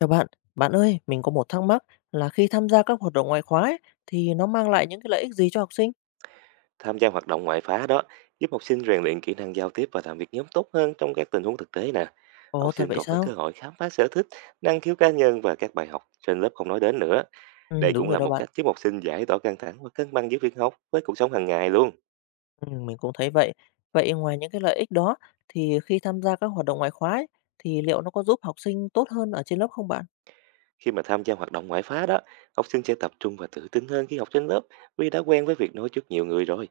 Chào bạn, bạn ơi, mình có một thắc mắc là khi tham gia các hoạt động ngoại khóa ấy, thì nó mang lại những cái lợi ích gì cho học sinh? Tham gia hoạt động ngoại khóa đó giúp học sinh rèn luyện kỹ năng giao tiếp và làm việc nhóm tốt hơn trong các tình huống thực tế nè. Ồ, Học thật sinh vậy còn có cơ sao? hội khám phá sở thích, năng khiếu cá nhân và các bài học trên lớp không nói đến nữa. Ừ, Đây đúng cũng rồi là đó một bạn. cách giúp học sinh giải tỏa căng thẳng và cân bằng giữa việc học với cuộc sống hàng ngày luôn. Ừ, mình cũng thấy vậy. Vậy ngoài những cái lợi ích đó thì khi tham gia các hoạt động ngoại khóa ấy, thì liệu nó có giúp học sinh tốt hơn ở trên lớp không bạn? Khi mà tham gia hoạt động ngoại khóa đó, học sinh sẽ tập trung và tự tin hơn khi học trên lớp vì đã quen với việc nói trước nhiều người rồi.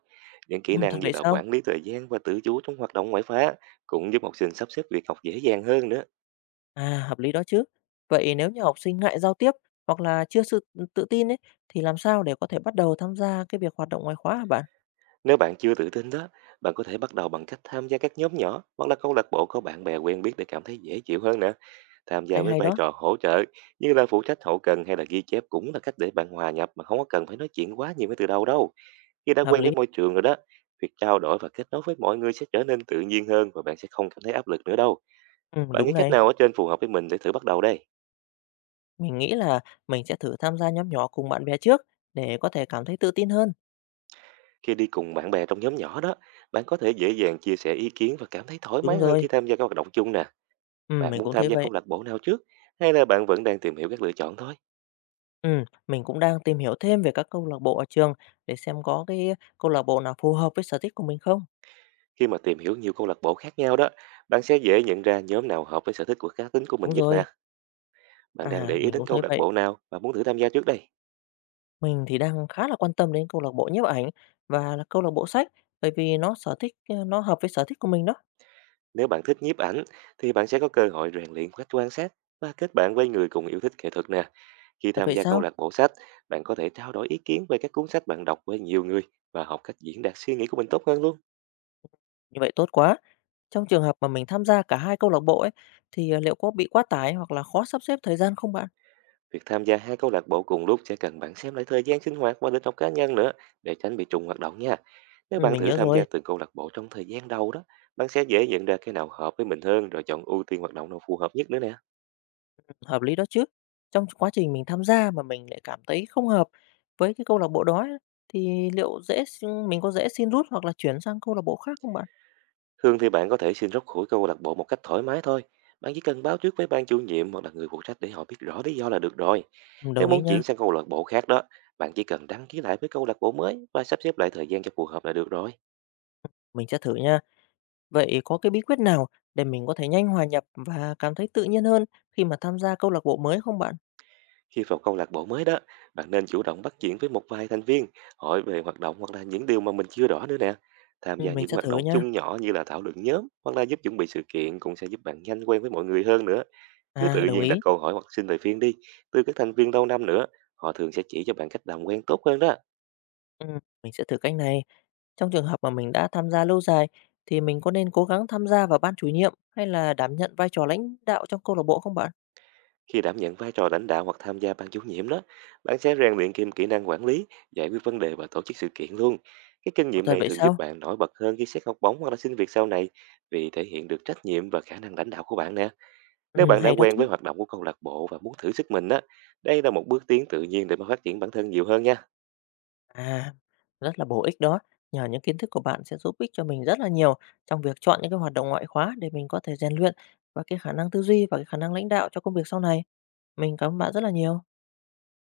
Những Ừ, kỹ thật năng như vậy là sao? quản lý thời gian và tự chủ trong hoạt động ngoại khóa cũng giúp học sinh sắp xếp việc học dễ dàng hơn nữa. À, hợp lý đó chứ. Vậy nếu như học sinh ngại giao tiếp hoặc là chưa sự tự tin ấy thì làm sao để có thể bắt đầu tham gia cái việc hoạt động ngoại khóa hả bạn? Nếu bạn chưa tự tin đó, bạn có thể bắt đầu bằng cách tham gia các nhóm nhỏ hoặc là câu lạc bộ có bạn bè quen biết để cảm thấy dễ chịu hơn nữa. Tham gia Cách với hay vai đó, trò hỗ trợ như là phụ trách hậu cần hay là ghi chép cũng là cách để bạn hòa nhập mà không có cần phải nói chuyện quá nhiều ngay từ đầu đâu. Khi đã hợp quen với lý. môi trường rồi đó, việc trao đổi và kết nối với mọi người sẽ trở nên tự nhiên hơn và bạn sẽ không cảm thấy áp lực nữa đâu. Ừ, Bạn nghĩ đúng cách này. nào ở trên phù hợp với mình để thử bắt đầu đây? Mình nghĩ là mình sẽ thử tham gia nhóm nhỏ cùng bạn bè trước để có thể cảm thấy tự tin hơn. Khi đi cùng bạn bè trong nhóm nhỏ đó, bạn có thể dễ dàng chia sẻ ý kiến và cảm thấy thoải Đúng mái hơn khi rồi, tham gia các hoạt động chung nè. ừ, Bạn mình muốn cũng tham thấy gia vậy. câu lạc bộ nào trước? Hay là bạn vẫn đang tìm hiểu các lựa chọn thôi? Ừ, mình cũng đang tìm hiểu thêm về các câu lạc bộ ở trường để xem có cái câu lạc bộ nào phù hợp với sở thích của mình không. Khi mà tìm hiểu nhiều câu lạc bộ khác nhau đó, bạn sẽ dễ nhận ra nhóm nào hợp với sở thích của cá tính của mình Đúng nhất rồi, nè. Bạn đang để à ý mình đến cũng câu thấy lạc vậy. bộ nào và muốn thử tham gia trước đây? Mình thì đang khá là quan tâm đến câu lạc bộ nhiếp ảnh và là câu lạc bộ sách bởi vì nó sở thích nó hợp với sở thích của mình đó. Nếu bạn thích nhiếp ảnh, thì bạn sẽ có cơ hội rèn luyện cách quan sát và kết bạn với người cùng yêu thích nghệ thuật nè. Khi Thật tham vậy gia câu sao? lạc bộ sách, bạn có thể trao đổi ý kiến về các cuốn sách bạn đọc với nhiều người và học cách diễn đạt suy nghĩ của mình tốt hơn luôn. Như vậy tốt quá. Trong trường hợp mà mình tham gia cả hai câu lạc bộ ấy thì liệu có bị quá tải hoặc là khó sắp xếp thời gian không bạn? Việc tham gia hai câu lạc bộ cùng lúc sẽ cần bạn xem lại thời gian sinh hoạt và lịch học cá nhân nữa để tránh bị trùng hoạt động nha. Nếu Ừ, bạn mình thử nhớ tham rồi. gia từng câu lạc bộ trong thời gian đầu đó, bạn sẽ dễ nhận ra cái nào hợp với mình hơn rồi chọn ưu tiên hoạt động nào phù hợp nhất nữa nè. Hợp lý đó chứ. Trong quá trình mình tham gia mà mình lại cảm thấy không hợp với cái câu lạc bộ đó ấy, thì liệu mình có dễ xin rút hoặc là chuyển sang câu lạc bộ khác không bạn? Thường thì bạn có thể xin rút khỏi câu lạc bộ một cách thoải mái thôi. Bạn chỉ cần báo trước với ban chủ nhiệm hoặc là người phụ trách để họ biết rõ lý do là được rồi. Ừ, đồng Nếu ý muốn nha, chuyển sang câu lạc bộ khác đó, bạn chỉ cần đăng ký lại với câu lạc bộ mới và sắp xếp lại thời gian cho phù hợp là được rồi. mình sẽ thử nha. Vậy có cái bí quyết nào để mình có thể nhanh hòa nhập và cảm thấy tự nhiên hơn khi mà tham gia câu lạc bộ mới không bạn? Khi vào câu lạc bộ mới đó, bạn nên chủ động bắt chuyện với một vài thành viên, hỏi về hoạt động hoặc là những điều mà mình chưa rõ nữa nè. Tham Ừ, gia mình những sẽ hoạt thử động nha. chung nhỏ như là thảo luận nhóm hoặc là giúp chuẩn bị sự kiện cũng sẽ giúp bạn nhanh quen với mọi người hơn nữa. Cứ À, tự đồng nhiên đặt ý. câu hỏi hoặc xin lời khuyên đi. Từ các thành viên lâu năm nữa, họ thường sẽ chỉ cho bạn cách làm quen tốt hơn đó. Ừ, mình sẽ thử cách này. Trong trường hợp mà mình đã tham gia lâu dài thì mình có nên cố gắng tham gia vào ban chủ nhiệm hay là đảm nhận vai trò lãnh đạo trong câu lạc bộ không bạn? Khi đảm nhận vai trò lãnh đạo hoặc tham gia ban chủ nhiệm đó, bạn sẽ rèn luyện kìm kỹ năng quản lý, giải quyết vấn đề và tổ chức sự kiện luôn. Cái kinh Có nghiệm thật này vậy thường giúp sao? bạn nổi bật hơn khi xét học bổng hoặc là xin việc sau này vì thể hiện được trách nhiệm và khả năng lãnh đạo của bạn nè. Nếu bạn đã Hay đó quen chứ. với hoạt động của câu lạc bộ và muốn thử sức mình á, đây là một bước tiến tự nhiên để mà phát triển bản thân nhiều hơn nha. À, rất là bổ ích đó. Nhờ những kiến thức của bạn sẽ giúp ích cho mình rất là nhiều trong việc chọn những cái hoạt động ngoại khóa để mình có thể rèn luyện và cái khả năng tư duy và cái khả năng lãnh đạo cho công việc sau này. Mình cảm ơn bạn rất là nhiều.